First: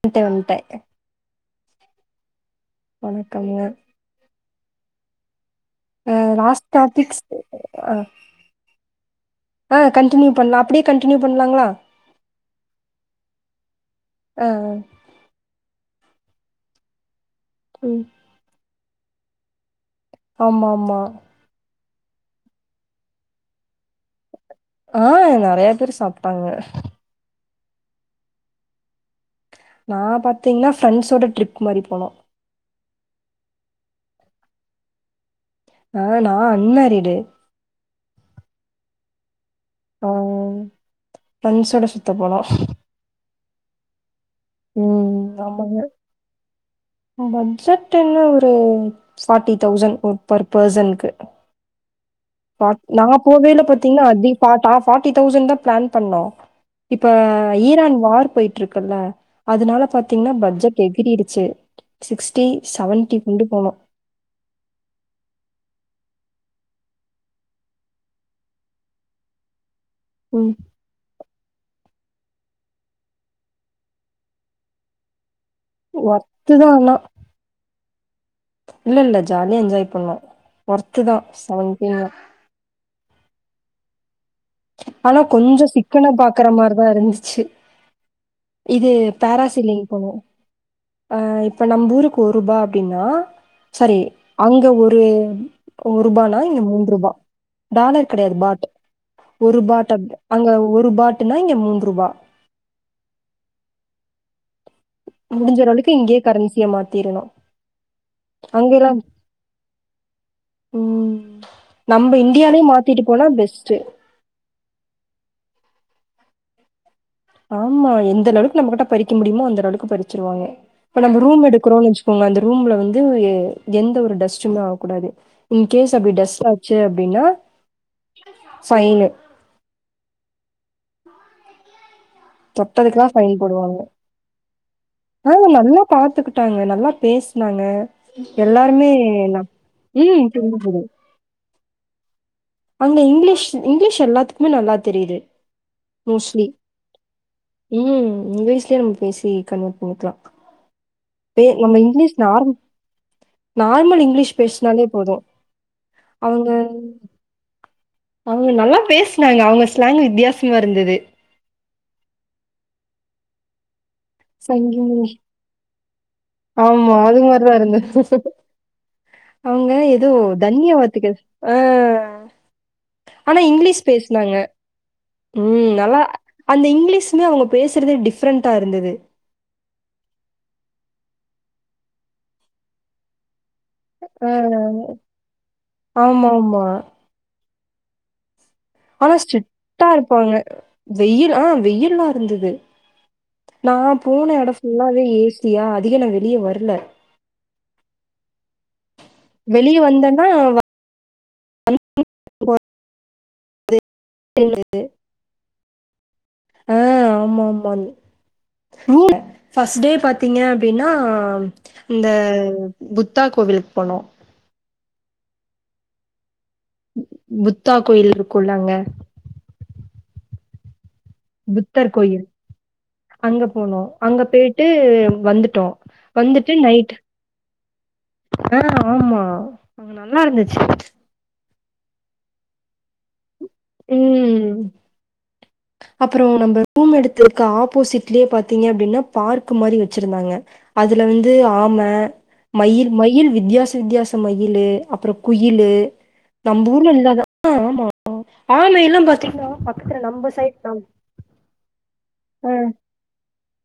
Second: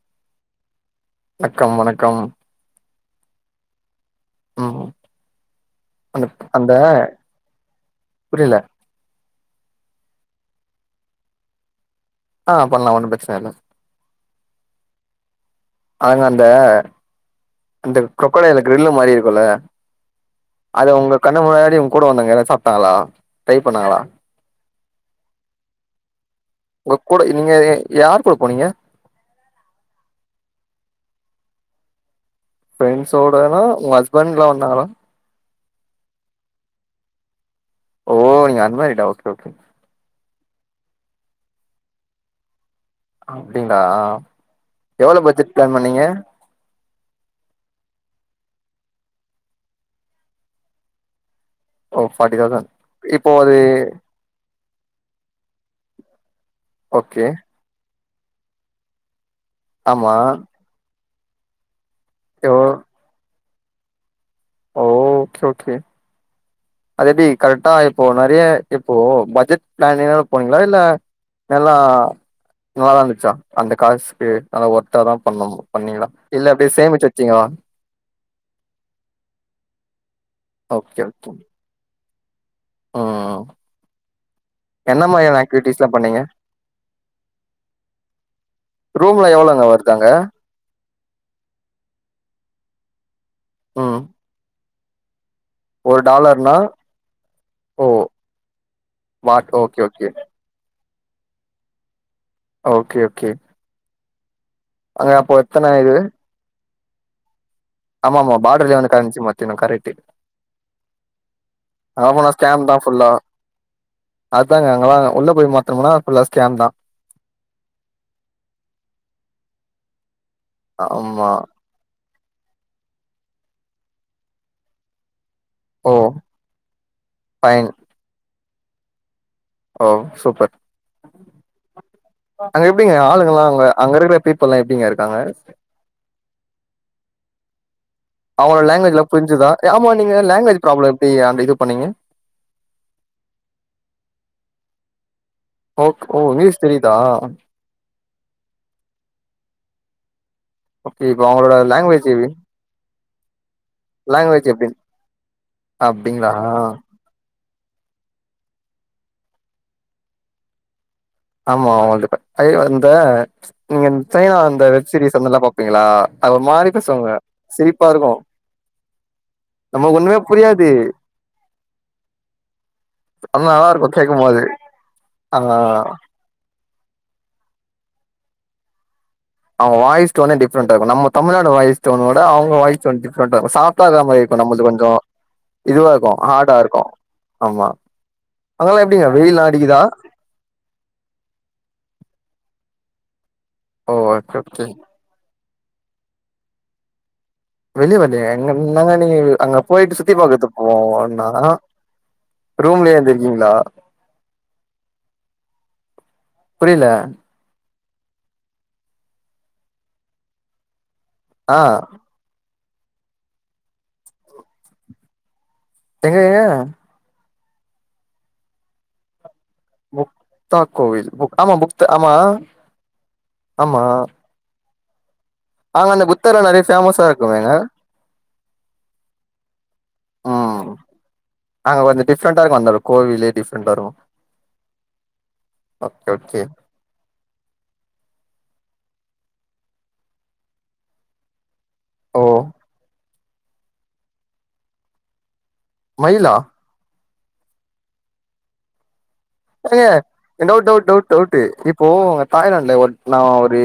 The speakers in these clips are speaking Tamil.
வண்ட வன்ட அக்கம் வணக்கம் வணக்கமுங்க ம் அந்த ம் அந்த லாஸ்ட்டா பிக்ஸ் புரியல ஆ கண்டினியூ பண்ணலா அப்டியே கண்டினியூ பண்ணலாங்ளா ஆ பண்ணலா ஒண்ணும் பிரச்சன இல்ல ஆ ஆ அவுங்க அந்த அந்த ம் க்ரோக்கடைல்ல கிரில்லு மாரி இருக்கும்ல்ல ஆமா அது ஆமா உங்க கண்ணு முன்னாடி உங்க கூட வந்தவங்க யாராவது சாப்ட்டாங்களா ட்ரை பண்ணாங்களா ஆ நறைய பேர் சாப்ட்டாங்க உங்க கூட நீங்க யார் கூட போனீங்க நா பாத்திங்கனா ஃப்ரெண்ட்ஸோட ட்ரிப் மாரி போனோ ஃப்ரெண்ட்ஸ்சோடனா உங்க ஹஸ்பெண்ட்லா வந்தாங்களா ஆ நா அன்மேரிடு ஓ நீங்க அன்மேரிடா ஓகே ஓகே ஓகே ஆ ஃப்ரெண்ஸோட சுத்த போனோ அப்டிங்ளா ம் ஆமாங்க பட்ஜெட் என்ன ஒரு ஃபாட்டி தௌசண் ஒரு பர் பர்சன்க்கு ஓ ஃபார்ட்டி தௌசண்ட் பாத் நா இப்போ அது போவேயில்ல பாத்திங்கலா அதி டா டா நு ஃபார்ட்டி தௌசண்ட் தா ப்ளான் பண்ணோ இப்ப ஓகே ஈரான் வார் போய்ட்டுருக்குல்ல அதனால ஆமா பாத்தீங்னா பட்ஜெட் எகிரிடுச்சு சிக்ஸ்ட்டி எவ்ளோ சவன்ட்டி கொண்டு போனோ ஓ ஓகே ஓகே அது எப்டி கரெக்ட்டா இப்போ நறைய இப்போ பட்ஜெட் ப்ளனிங்னால ம் போனீங்ளா இல்ல நல்லா நல்லா இருந்துச்சா அந்த காசுக்கு நல்ல ஒர்த்தா தா பண்ணம் பண்ணீங்ளா இல்ல ஒர்த்து அப்டியே தான் ஆனா சேமிச்சு வச்சீங்களா இல்ல இல்ல ஜாலியா என்ஜாய் பண்ணோ ஒர்த்துதா செவன் கேனா ஆ ஆனா கொஞ்சோ ஆக்டிவிட்டிஸ்லா சிக்கன பண்ணீங்க பாக்குற மாரிதா இருந்துச்சு இது ரூம்ல எவ்ளோங்க பேராசிலிங் வருது அங்க பண்ணுவோ அ இப்ப நம்பூருக் ஒரூபா அப்டின்னா சாரி ம் அங்க ஒரு ஒரு ரூபானா இங்க மூன்று ரூபாய் ஓ டாலர் கிடயாது பாட் வாட் ஒரு ஓகே பாட் அப் ஓகே அங்க ஒரு பாட்டுனா இங்க மூன்ரூபா ஓகே ஓகே அங்க அப்போ முடிஞ்ச எத்தன அளவுக்கு இது இங்கயே கரன்சிய மாத்திரணு ஆமா ஆமா பார்டர்ல வந்து கரன்சி மாத்திரனு கரெக்ட்டு ம் அங்க நம்ம போனா இந்தியாலே ஸ்கேம்தா மாத்திட்டு ஃபுல்லா போனா பெஸ்ட்டு அதாங்க அங்கலா உள்ள போய் மாத்துனமுனா ஃபுல்லா ஸ்கேம் தா ஆமா எந்த அளவுக்கு நம்ம கிட்ட பறிக்க முடிமோ அந்தரளவுக்கு பறிச்சிருவாங்க இப்ப நம்ம ஆமா ரூம் எடு குரோன் வச்சுக்கோங்க அந்த ரூம்ல வந்து எந்த ஒரு டஸ்ட்டுமே ஆவ்கூடாது ஓ இன்கேஸ் அப்டி டஸ்ட் ஆச்சு அப்டின்னா ஃபைன் ஃபைனு ஓ சூப்பர் அங்க எப்டிங்க தொட்டதுக்கெல்லா ஃபைன் ஆளுங்கலா அங்க போடுவாங்க அங்க இருக்குற பீப் புலா எப்டிங்க இரு ஆ நல்லா பாத்துக்கிட்டாங்க நல்லா பேஸ்னாங்க அவுங்க லங்குவேஜுலா புரிஞ்சதா ஏ ஆமா நீங்க ம் லாங்வேஜ் புரிஞ்சுது ப்ராப்ளோ எப்டி அந்த இதுபண்ணீங்க அங்க இங்க்லீஷ் இங்க்லீஷ் எல்லாத்துக்குமே நல்லா தெரிது ஓக் ஓ இங்லீஸ் தெரிதா ம் இங்கிலீஷ்லே நம்ம பேசி கன்வெர் பண்ணிக்லா ஓகே இப்ப பே அவங்களோட நம்ம language English norm normal English language எப்டி? பேஸ்னாலே போது அப்டிங்களா? அவ்ங்க அவ்ங்க நல்லா பேஸ்னாங்க அவுங்க ஸ்லாங்கு வித்யாசமா இருந்தது ஆமா அவ்ங்க வந்து இப்ப ஐயோ இந்த நீங்க சைனா அந்த வெப் சங்கிலி சீரிஸ் அது நல்லா பாப்பீங்களா அது ஒரு மாரி ஆமா பேசுவாங்க. அது மாரிதா இருந்த சிரிப்பா இருக்கு. அவ்ங்க நமக்கு எதோ ஒண்ணுமே புரியாது. தன்யவாத்துக்கள் ஆ ஆனா நல்லா இங்லீஷ் இருக்கு பேஸ்னாங்க கேக்கும்போது. ஆ ம் நல்லா அந்த இங்லீசுமே அவுங்க பேசுறதே டிஃப்ரெண்ட்டா இருந்தது அவுங்க வாய்ஸ் டோனே டிஃப்ரெண்ட்டா இர்க்கு நம்ம தமிழ்நாடு வாய்ஸ் டோனோட அவ்ங்க வாய்ஸ் டோன் டிஃப்ரெண்ட்டா இருகு சாப் ட்டா இருக்ற மாரி ஆ இருக்கு நம்மள்து கொஞ்சோ இதுவா இருக்கு ஆமா ஹார்டா ஆமா இருக்கு ஆமா அங்கலா எப்டிங்க வெயில்லா அடிக்குதா போங்க வெயில் ஆ வெயில்லா இருந்தது நா ஓ போன ஓகே எடோ ஓகே. ஃபுல்லாவே ஏஸ் சியா அதிக நா வெளிய வர்ல வெளிய வர்ல்லையா என்னங்க நீங்க நீ அங்க வெளிய போய்ட்டு சுத்தி வந்தேன்னா பாக்கத்துக் போனா ரூம்லே இர்ந்திருக்கீங்ளா இர்ந்துட்டு ஆ புரியல ஆமாமாமான் ரூல ஃபஸ்டே பாத்தீங்க அப்டினா ஆ இந்த புத்தா கோவிலுக் போனோ எங்கேங்க புத்தா கோயில் இருக்குல்ல அங்க முத்தா கோவில் மு புத்தர் கோயில் அங்க போனோ ஆமா அங்க பேய்ட்டு வந்துட் அங்க அந்த புத்தர நெறைய ஃபேமஸா இருக்குமேங்க ஆ ஆமா அங்க நல்லா இருந்துச்சு ம் அங்க கொஞ்சோ டிஃப்ரண்ட்டா இருக்கு அந்த கோவிலே டிஃப் ம் ஓகே அப்புறோ ஓகே நம்ப ரூம் எடுத்துருக்க ஆப்போசிட்லே பாத்தீங்க அப்டினா பார்க் மாரி வச்சிருந்தாங்க அதுல வந்து ஆம் ம ஓ மயில் மயில் வித்தியாச வித்தியாச மயிலு அப்புறோ குயிலு மயிலா நம்பூர்ல இல்லாத [inaudible] ஆ ஆமா ஆமைலா பாத்தீங் என்னங்க இன்னொரு டவ்ட் டவ்ட் டவ்ட்டு இப்போ அங்க ஆ தாய்லாந்துல நா ஒரு ஒரு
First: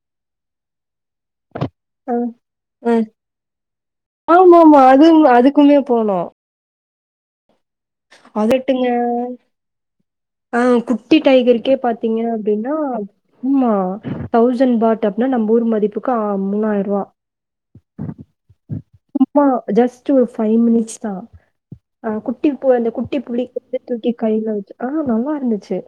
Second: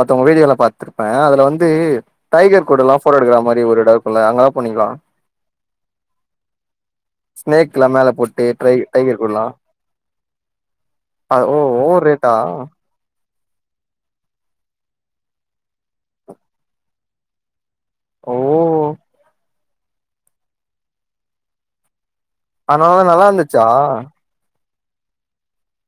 மத்தங்க வீடியோல பாத் திருப்பே அதுல வந்து ஆ டைகர் கூடல்லா ம் ஃபோட்டோ எடுக்கற மாரி ஒரு எடோ இருக்குல்ல அங்கெல்லா போனீங்லா க்குமே போனோ ஸ்னேக்ல்லா மேல போட்டு ட்ரை அதட்டுங்க டைகர் கூட்லா ஆ குட்டி டைகருக்கே பாத்தீங்க ரேட்டா அப்டின்னா ம்மா தௌசண்ட் பாட் அப்பனா நம்ம ஊர் மதிப்புக்கு ஆ மூணாய் ரூவா ஓ சும்மா ஜஸ்ட் ஒரு ஃபைவ் மினிட்ஸ்தா அ குட்டி பு அந்த அதனால குட்டி நல்லா புலி இருந்துச்சா வந்து தூக்கிட் கைல வச்சு ஆ நல்லா இருந்துச்சு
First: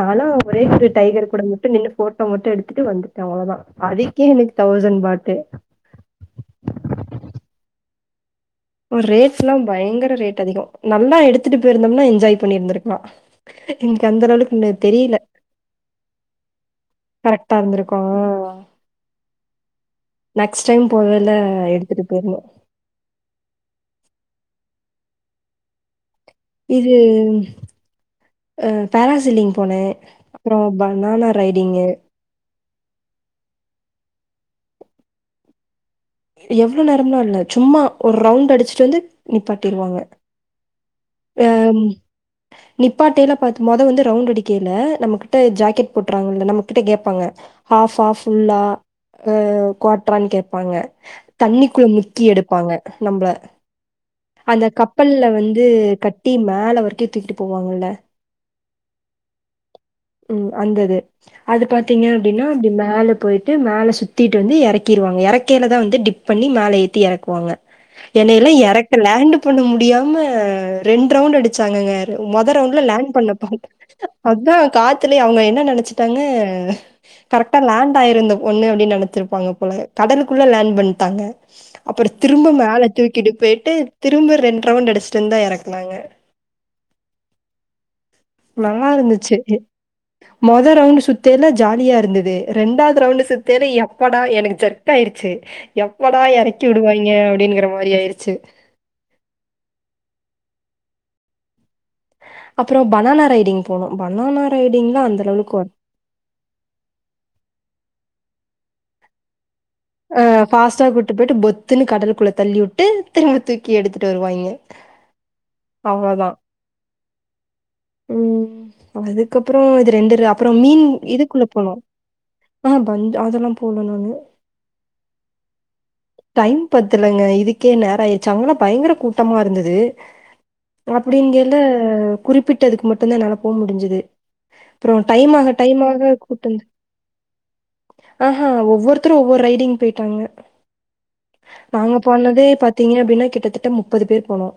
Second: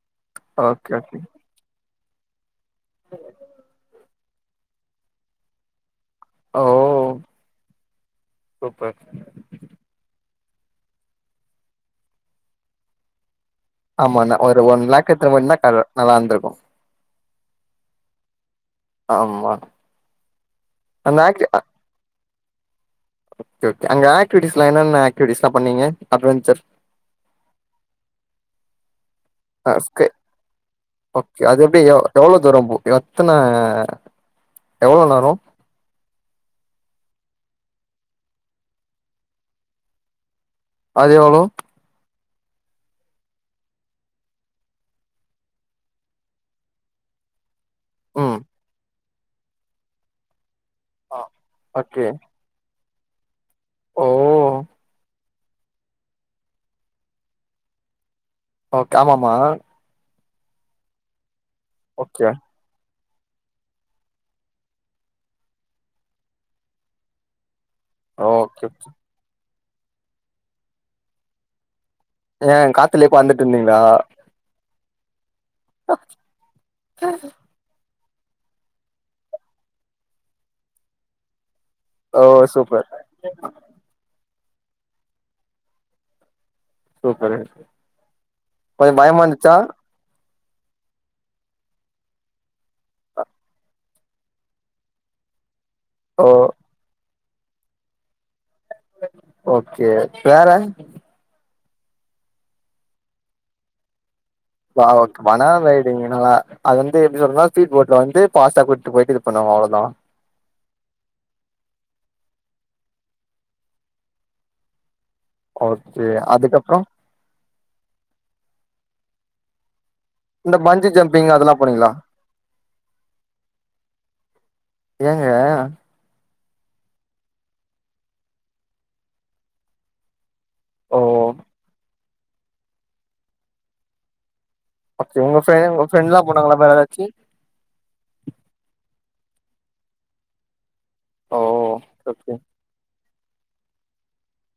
நாலா ஒரே ஒரு ஓகே ஓகே டைகர் கூட மட்டு நின்னு போட்டோ மட்டு எடுத் துட்டு வந்துட்ட அவ்ளோதா அதுக்கே எங்களுக் தௌசண் பாட்டு ஓ சூப்பர் ரேட்ல்லா பயங்கர ரேட் அதிகோ நல்லா எடுத்துட்டு போயிருந்தோம்னா என்ஜாய் பண்ணிருந்துருக்கலா ஆமான ஒரு ஒன் லேக் எடுத்துனு போய்ருந்தா நல்லா இந்திருக்கு கரெக்டா இருந்திருக்கூ ஆமா நெக்ஸ்ட் டைம் அந்த போகேல ஆக்டி அ எடுத்துட்டு போஹணு ஓகே ஓகே அங்க ஆக்டிவிட்டீஸ்லா என்னென்ன ஆக்டிவிட்டீஸ்லா பண்ணீங்க அட்வஞ்சர் இது அ பாராசிலிங் அ போனே ஸ்கே அப்பறோ பனானா ஓகே அது எப்டி ரைடிங்கு எவ் எவ்ளோ தூரோ போ எத்தன எவ்ளோ நேரோ எவ்ளோ நேரம்லா இல்ல சும்மா ஒரு ரவுண்ட் அடுச்சுட்டு வந்து நிப்பாட்டிருவாங்க அது எவ்ளோ ஆ நிப்பாட்டேல பாத் மொத வந்து ரவுண்ட் அடிக்கைல நம்மக்கிட்ட ஜாக்கெட் போட்றாங்கல்ல நம்ம கிட்ட கேப்பாங்க ஹாஃபா ம் ஃபுல்லா அ குவாட்ரான் கேப்பாங்க ஆ தண்ணிக்குள்ள ஓகே முக்கி எடுப்பாங்க நம்பள ஓ அந்த கப்பல்ல வந்து கட்டி மேல வரைக்கு தூக்கிட்டு போவாங்கல்ல ஓக் ஆமாமா ம் அந்தது அது பாத்தீங்க ஓகே அப்டின்னா அப்டி மேல போய்ட் டு மேல சுத்தீட்டு வந்து எறக்கீருவாங்க எறக்கேலதா வந்து டிப் பண்ணி மேல ஏத்தி எறக்குவாங்க என்னையல்லா ஓகே எறக்க லேண்டு பண்ண முடியாம ரெண் ரவுண்டு அடிச்சாங்கங்க மொத ஏ ரவுண்ட்ல காத்துலயே லேண்ட் பறந்துட்டு பண்ணப்பவுன்ட் இருந்தீங்களா அதா காத்துலயே அவங்க என்ன நினைச்சிட்டாங்க கரெக் ட்டா லேண்ட் ஆயிரு இந்த பொண்ணு அப்டின்னு நெனைச்சிருப்பாங்க போல கடலுக்குள்ள லேண்ட் பண்ணிட்டாங்க அப்பற ஓ திரும்ப சூப்பர் மேல தூக்கிட்டு போயிட்டு திரும்ப ரெண் ரவுண்ட் அடிச்சிட்டு வந்தா எறக்குனாங்க சூப்பரு கொஞ்ச பயமா நல்லாருந்துச்சு இருந்துச்சா மொத ரவுண்ட்டு சுத்தேல்ல ஜாலியா இருந்தது ரெண்டாவது ரவுண்டு சுத்தேல எப்படா எனக்கு ஜர்க் ஆயிடுச்சு எப்படா ஓ எறக்கி விடுவாய்ங்க அப்டிங்கிற மாரி ஆயிடுச்சு ஓகே வேற அப்பறொ பனானா ரைடிங் போனோ பனானா ரைடிங்லா அந்த லெவலுக்கு வொர் என்னனா அது வந்து எப்டி சொல்றதுன்னா ஸ்பீட் போட்ல வந்து பாஸ்டா கூப்ட்டு போய்ட்டு இது பண்ணுவோ அவ்ளதா அ ஃபாஸ்டா கூட்டு போயிட்டு பொத்துன்னு கடலக்குள்ள தள்ளி உட்டு திரும்ப தூக்கி எடுத்துட்டு வருவாய்ங்க ஓகே அவ்வளோதான். அதுக்கப்றொ ம் அதுக்கப்பறோ இது ரெண்டு ராப் இந்த அப்றம் மீன் பஞ்சு ஜம்பிங் இதுக்குள்ள அதெல்லா போனோ போனீங்களா ஆ பந்து அதெல்லா போல நானு ஏங்க டைம் பத்தலேங்க இதுக்கே நேராயிரச்சு அங்கலா பயங்கர கூட்டமா இருந்துது. ஓ அப்பிடீங்கல்ல குறிப்பிட்டதுக்கு மட்டுந்தா என்னால போ முடிஞ்சது அப்றோ ஓகே டைம் உங்க ஆக ஃப்ரெண்ட் டைம் உங்க ஆக ஃப்ரெண்ட்லா கூட்டோ போனாங்களா வேற ஏதாச்சு ஆஹா ஒவ்வொருத்தரு ஒவ்வொர் ரைடிங் போய்ட்டாங்க ஓ நாங்க ஓகே போனதே பாத்தீங்க அப்டின்னா கிட்டத்தட்ட முப்பது பேர் போனோ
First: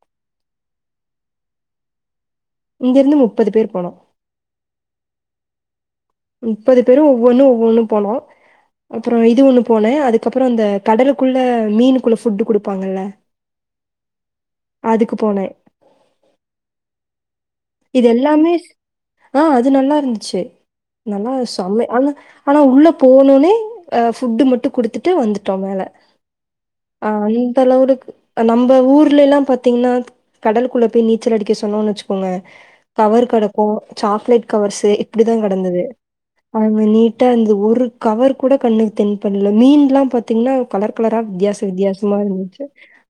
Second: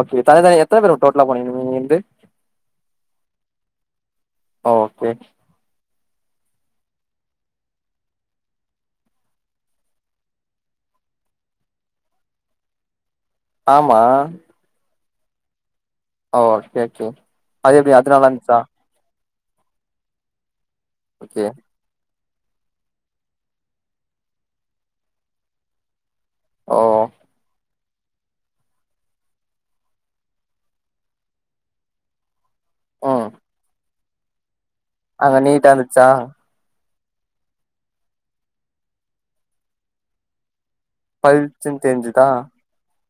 ஓக்கே தன தனி எத்தன பேரு டோட்டலா போனீங்க இங்கிருந்து இங்கிருந்து முப்பது பேர் போனோ ஓக்கே முப்பது பேரு ஒவ்வொன்னு ஒவ்வொன்னும் போனோ அப்றோ இது ஒன்னு போனே அதுக்கப்பறோ இந்த கடலுக்குள்ள மீனுக்குள்ள ஃபுட்டு குடுப்பாங்கள்ள ஆமா அதுக்கு போனே ஓ சேர் சேர் இது எல்லாமே ஆ அது நல்லாருந்துச்சு நல்லா ஓகே செமை ஆனா ஆனா உள்ள போனவுன்னே அ ஃபுட்டு மட்டு குடுத்துட்டு வந்துட்டோ மேல ஓ ஓ ஆ இந்த லவுலுக்கு நம்ம ஊர்லலா பாத்தீங்ன்னா கடலுக்குள்ள போய் நீச்சல் அடிக்க சொன்னோன் வச்சுக்கோங்க ம் பவர் கெடக்கு சாக்லேட் கவர்ஸ்ஸு இப்படிதா அங்க நீட்டா கெடந்தது இருந்துச்சா அதே மார் நீட்டா இந்தது ஒரு கவர் கூட கண்ணுக்கு தென் பண்ல மீன்லா பாத் தீங்னா கலர் கலரா வித்தியாச பளிச்சுன்னு வித்தியாசமா தெரிஞ்சுதா இருந்துச்சு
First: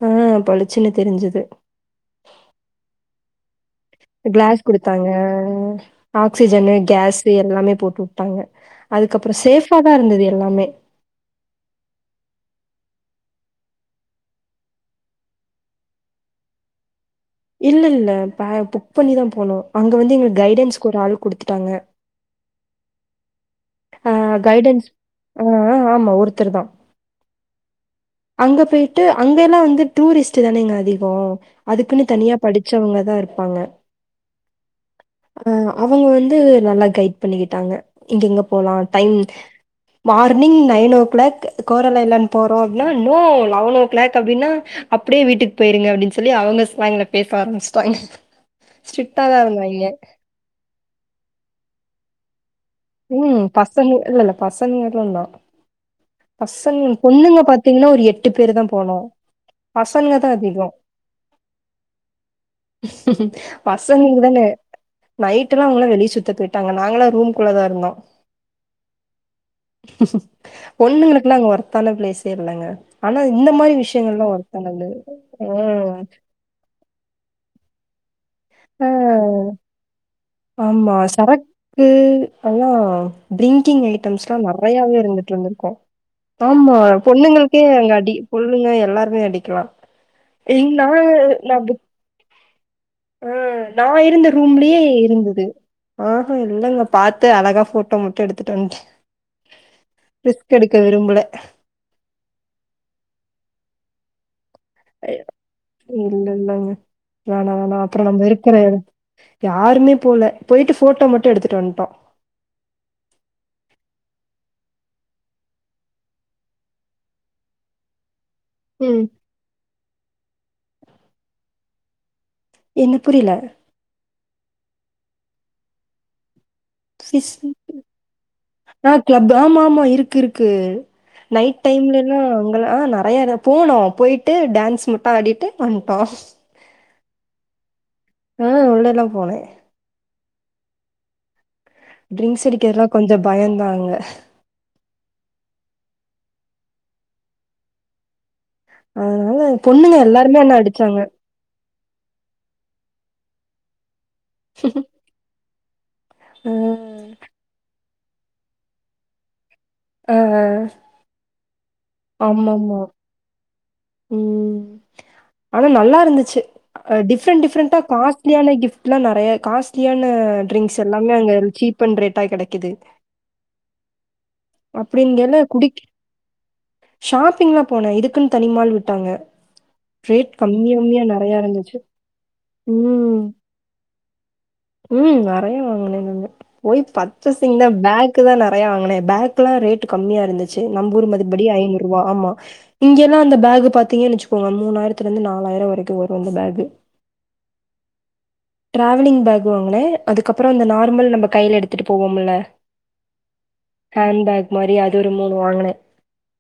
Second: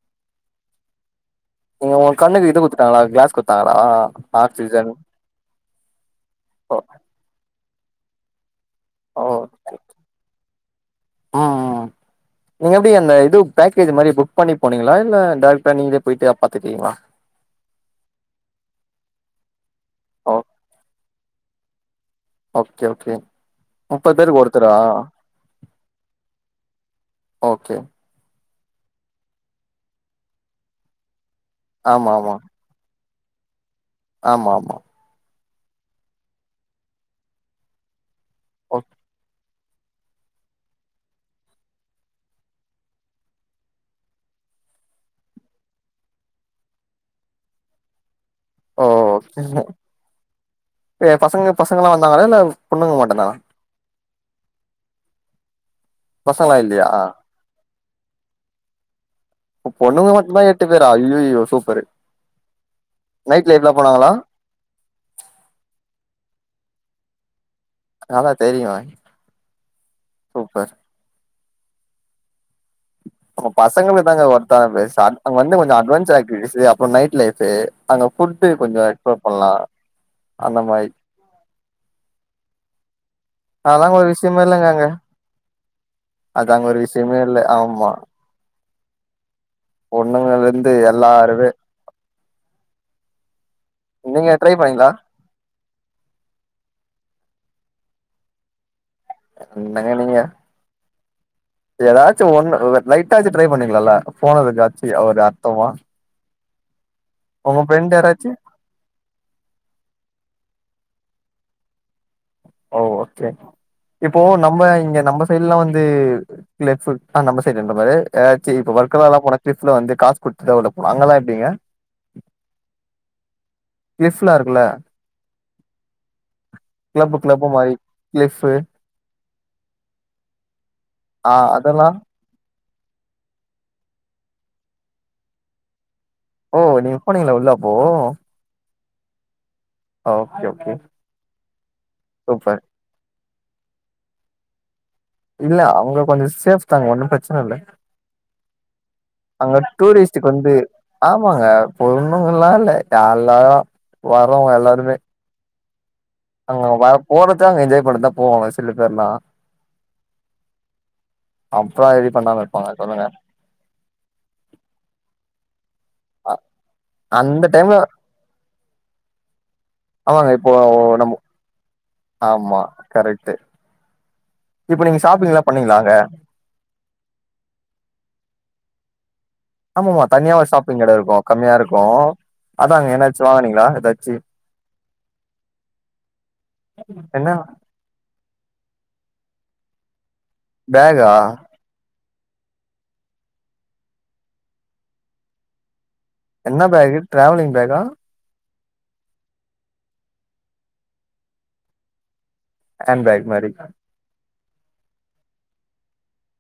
ஆ பளுச்சின்னு தெரிஞ்சுது நீங்க உ கண்ணுக்கு இது குட்த்துட்டாங்களா க்ளாஸ் குட் க்ளாஸ் குடுத்தாங்க ஓ ஆக்சிஜனு கேஸ் இது எல்லாமே போட்டு உட்டாங்க ஓ அதுக்கப்பறோ சேஃபா தா இருந்தது எல்லாமே அ அ அ நீங்க எப்டி அந்த இது பேக்கேஜ் மாரி புக் பண்ணி போனீங்ளா இல்ல டேரட்டா நீங்களே போயிட்டு அப் பாத்துட்டீங்ளா இல்லல்ல ப புக் பண்ணிதா போனோ அங்க வந்து ஓ எங்களுக்கு கைடன்ஸ்க்கு ஒரு ஆள் குடுத்துட்டாங்க ஓகே ஓகே ஆ முப்பது பேருக்கு ஒருத்தரா கைடன்ஸ் அ ஆ ஆமா ஒருத்தர் தா ஓக்கே அங்க போய்ட்டு அங்க எல்லா வந்து டூரிஸ்ட் தானேங்க அதிகோ அதுக்குனு ஆமா தனியா படி ச்சவங்க தா இருப்பாங்க ஆமாமா அ அவுங்க வந்து நல்லா கைட் பண்ணிக்கிட்டாங்க இங்க இங்க போலா ஓ time morning nine o'clock கோரலைலான் போறோ அப்னா நோ லெவன் ஓ கிளாக் அப்டின்னா அப்டியே வீட்டுக்கு போயிருங்க அப்டின் சொல்லி அவுங்க ஸ்லாங்ல பேச ஆரம்பிச்சிட்டாங்க ஓ ஸ்ட்ரிட்டாதா இருந்தாய்ங்க இது பசங்க பசங்கலா வந்தாங்களா இல்ல பொண்ணுங்க மட்டுந்தானா ம் பசங்க இல்லல்ல பசங்க [unintelligible] பசங்களா பசங்க இல்லையா பொண்ணுங்க பாத்தீங்கன்னா ஒரு எட்டு பேரு தா போனோ பொண்ணுக மட்டுமே எட்டு பேரா ஐயயோ சூப்பரு நைட் லைஃப்லா போனாங்களா பசங்களுக்கு தாங்க நைட்ல்லா அவுங்களா வெளிய சுத்த போயிட்டாங்க நாங்களா ரூம்குள்ள தா இருந்தோ அதா தெரியு சூப்பர் பொண்ணுங்களுக்குல்லா அங்க ஒர்த்தான பிளேஸே இல்லங்க ஆனா நம்ம இந்த மாரி பசங்களுக்கு தாங்க விஷயங்கள்ல்லா ஒர்த்தான ஒர்த்தானது பிளேஸ் அங்க அ வந்து கொஞ்சோ [unintelligible] அப்புறோ நைட் லைஃப் அங்க ஃபுட்டு் கொஞ்சோ ஆ எக்ஸ்ப்ளோர் பண்லா அந்த மாரி ஆமா சரக்கு அதா ட்ரிங்கிங் அதெல்லா ஒரு ஐட்டம்ஸ்ல்லா விஷயமே இல்லங்க அங்க நெறையாவே இருந்தது ருந்திருக்கோ [inaudible] ஆமா விஷயமே இல்ல பொண்ணுங்களுக்கே ஆமா அங்க அடி பொண்ணுங்க எல்லாருமே அடிக்கலா பொண்ணுங்கல இருந்து என்னவு எல்லாருமே நாப்பு ஆ நா இருந்த நீங்க ட்ரை ரூம்லயே பண்ணீங்களா இருந்தது ஆ ஹ இல்லங்க பாத்து அழகா போட்டோ மட்டும் எடுத்துட்டு வந்ட்டேன் என்னங்க நீங்க கெடுக்க விரும்பல ஏதாச்சும் ஒண்ணு லைட்டாச்சு ட்ரை பண்ணிக்களால இல்ல ஃபோன் இருக்காச்சு அ ஒரு அர்த்தமா இல்ல இல்லங்க வோணா உங்க வேணா ஃப்ரெண்ட் அப்புறோ நம்ம யாராச்சு இருக்கிற இடத்து யாருமே போல போயிட்டு ஃபோட்டோ மட்டு எடுத்துட்டு வந்ட்டோ ஓ ஓகே இப்போ நம்ம இங்க நம்ப சைடுல்லா வந்து லெட் ஃபுல் அ நம்ம சைடுன்ற பாறு எதாச்சி இப்ப ம். வொர்க்கலால்லா போன கிஃப்ல வந்து காச கொடுத்துதா உள்ள ஃபோனு வாங்கல்லா எப்டிங்க என்ன புரியல கிஃப்லா இருக்குல சிஸ் ஆ கிளப் ஆமா ஆமா இருக்கு இருக்கு ஆ நைட் அதெல்லா டைம்லல்லா ஆ நெறய எடோ போனோ போயிட்டு டான்ஸ் மட்டு ஆடிட்டு வந்டோ ஓ நீங்க போனீங்களா உள்ள அப்போ உம் உள்ளல்லா போனே ஓகே ஓகே ட்ரிங்க்ஸ் சூப்பர் அடிக்கிறதுல்லா கொஞ்சோ பயந்தாங்க இல்ல அங்க கொஞ்சோ சேஃப் தாங்க ஒன்னும் பிரச்சன இல்ல அதனால அங்க பொண்ணுங்க டூரிஸ்ட்டுக்கு எல்லாருமே வந்து என்ன அடிச்சாங்க ஆ பொண்ணுங்கல்லா இல்ல எல்லாரு வர்றவங்க எல்லாருமே ஆ அங்க வ போறதே அங்க இதே படத்த போவாங்க சில பேர்லா அ அ அப்றோ ரெடி பண்ணாம இருப்பாங்க சொல்லுங்க உம் ஆனா நல்லா அ இருந்துச்சு அ டிஃப்ரெண்ட் அந்த டைம்ல டிஃரெண்டா காஸ்ட்லியான கிஃப்ட்ல்லா நெறைய காஸ்ட்லியான ஆமாங்க இப்போ ட்ரிங்க்ஸ் எல்லாமே நம்ம அங்க சீப் பன் ரேட்டா ஆமா கெடைக்குது கரெக்ட்டு இப்ப அப்டி நீங்க இங்க என்ன ஷாப்பிங்லா பண்ணீங்களா குடிக் அங்க ஷாப்பிங்லா போன இதுக்குன்னு தனிமால் விட்டாங்க ஆமா ஆமா ரேட் தனியா ஒரு கம்மி ஷாப்பிங் எடோ கம்மியா இருக்கு நெறையா கம்மியா இருந்துச்சு இருக்கு அதா அங்க ம் என்னாச்சு வாங்கனீங்களா எதாச்சு ம் நெறைய வாங்கினே நானு போய் என்ன பர்சேசிங்க தா பேக்கு தா நெறைய வாங்குனே பேக் அதுகல்லா ரேட் கம்மியா இருந்துச்சு நம்ம ஊர் பேகா மதிப்படி ஐநூறு ரூபா ஆமா இங்கெல்லா அந்த பேகு பாத்தீங்கன்னுச்சுக்கோங்க மூணாயிரத்துல இருந்து நாலாயிர வரைக்கு வரு அந்த பேகு என்ன பேக்கு டிரவலிங் பேகா ட்ராவலிங் பேக் வாங்கினே அதுக்கப்பரோ அந்த நார்மல் நம்ம கையில எடுத்துட்டு போவோம் ல ஹான்ட்பேக் மாறி ஹண்ட பேக் மாறி அது ஒரு மூணு வாங்கனேன்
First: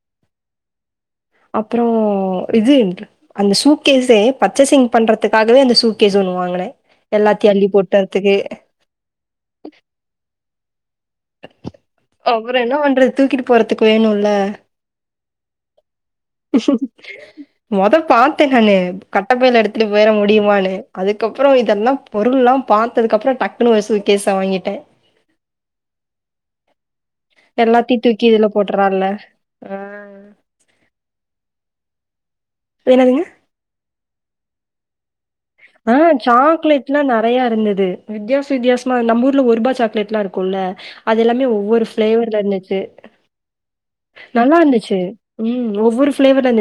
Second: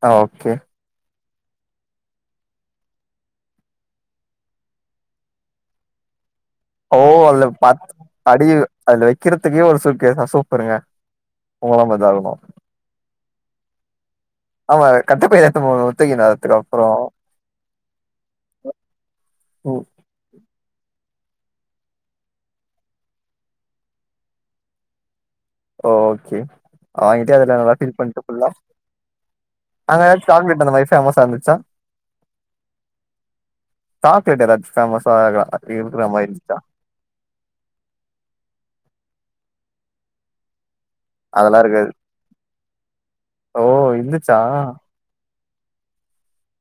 அ ஓகே அப்புறம் இது அந்த சூக்கேஸ்சே பர்ச்சஷிங் பண்றதுக்காகவே அந்த சூக்கேஸ் ஒண்ணுவாங்கனேன் ஓ அல பாத் அடி அதுல வெக்கறதுக்கே ஒரு சூட்கேஸ சூப்பருங்க உங்கள மாறி தான் இருக்கணும் அப்றோ என்ன பண்றது தூக்கிட்டு போறதுக்கு வேணுல்ல ஆமா கட்ட பை தூக்கினு வர்றத்துக்கு அப்பறோ மொத பாத்த நானு கட்டப்பயில ம் எடுத்துட்டு போயிர முடியுமான்னு அதுக்கப்பறோம் இதெல்லா பொருள்லா பாத்ததுக்கப்பறோ டக்குனு ஒரு சூட்கேஸ்ஸா வாங்கிட்டேன் ஓ ஓகே அவன் கிட்டயே அதெல்லாம் நல்லா ஃபீல் எல்லாத்தையும் பண்ணிட்டேன் தூக்கி ஃபுல்லா இதுல போட்டுறான்ல. ஆ அங்கே ஏதாச்சு சாக்லேட் அந்த மாதிரி ஃபேமஸா இருந்துச்சா என்னாதுங்க சாக்லேட் எதாச்சு ஃபேமஸ்ஸா இருக்கா ம் சாக்லேட் ட்லா நெறைய இருந்துது வித்தியாச வித்தியாசமா நம்ம ஊர்ல ஒரு ரூபா சாக்லேட்ல்லா இருக்குல்ல அது எல்லாமே அதெல்லா ஒவ்வொரு இருக்காது ஃபிளேவர்ல இருந்துச்சு ஓ இருந்துச்சா நல்லா இருந்துச்சு ம் ஒவ்வொரு ஃபிளேவர்ல இரு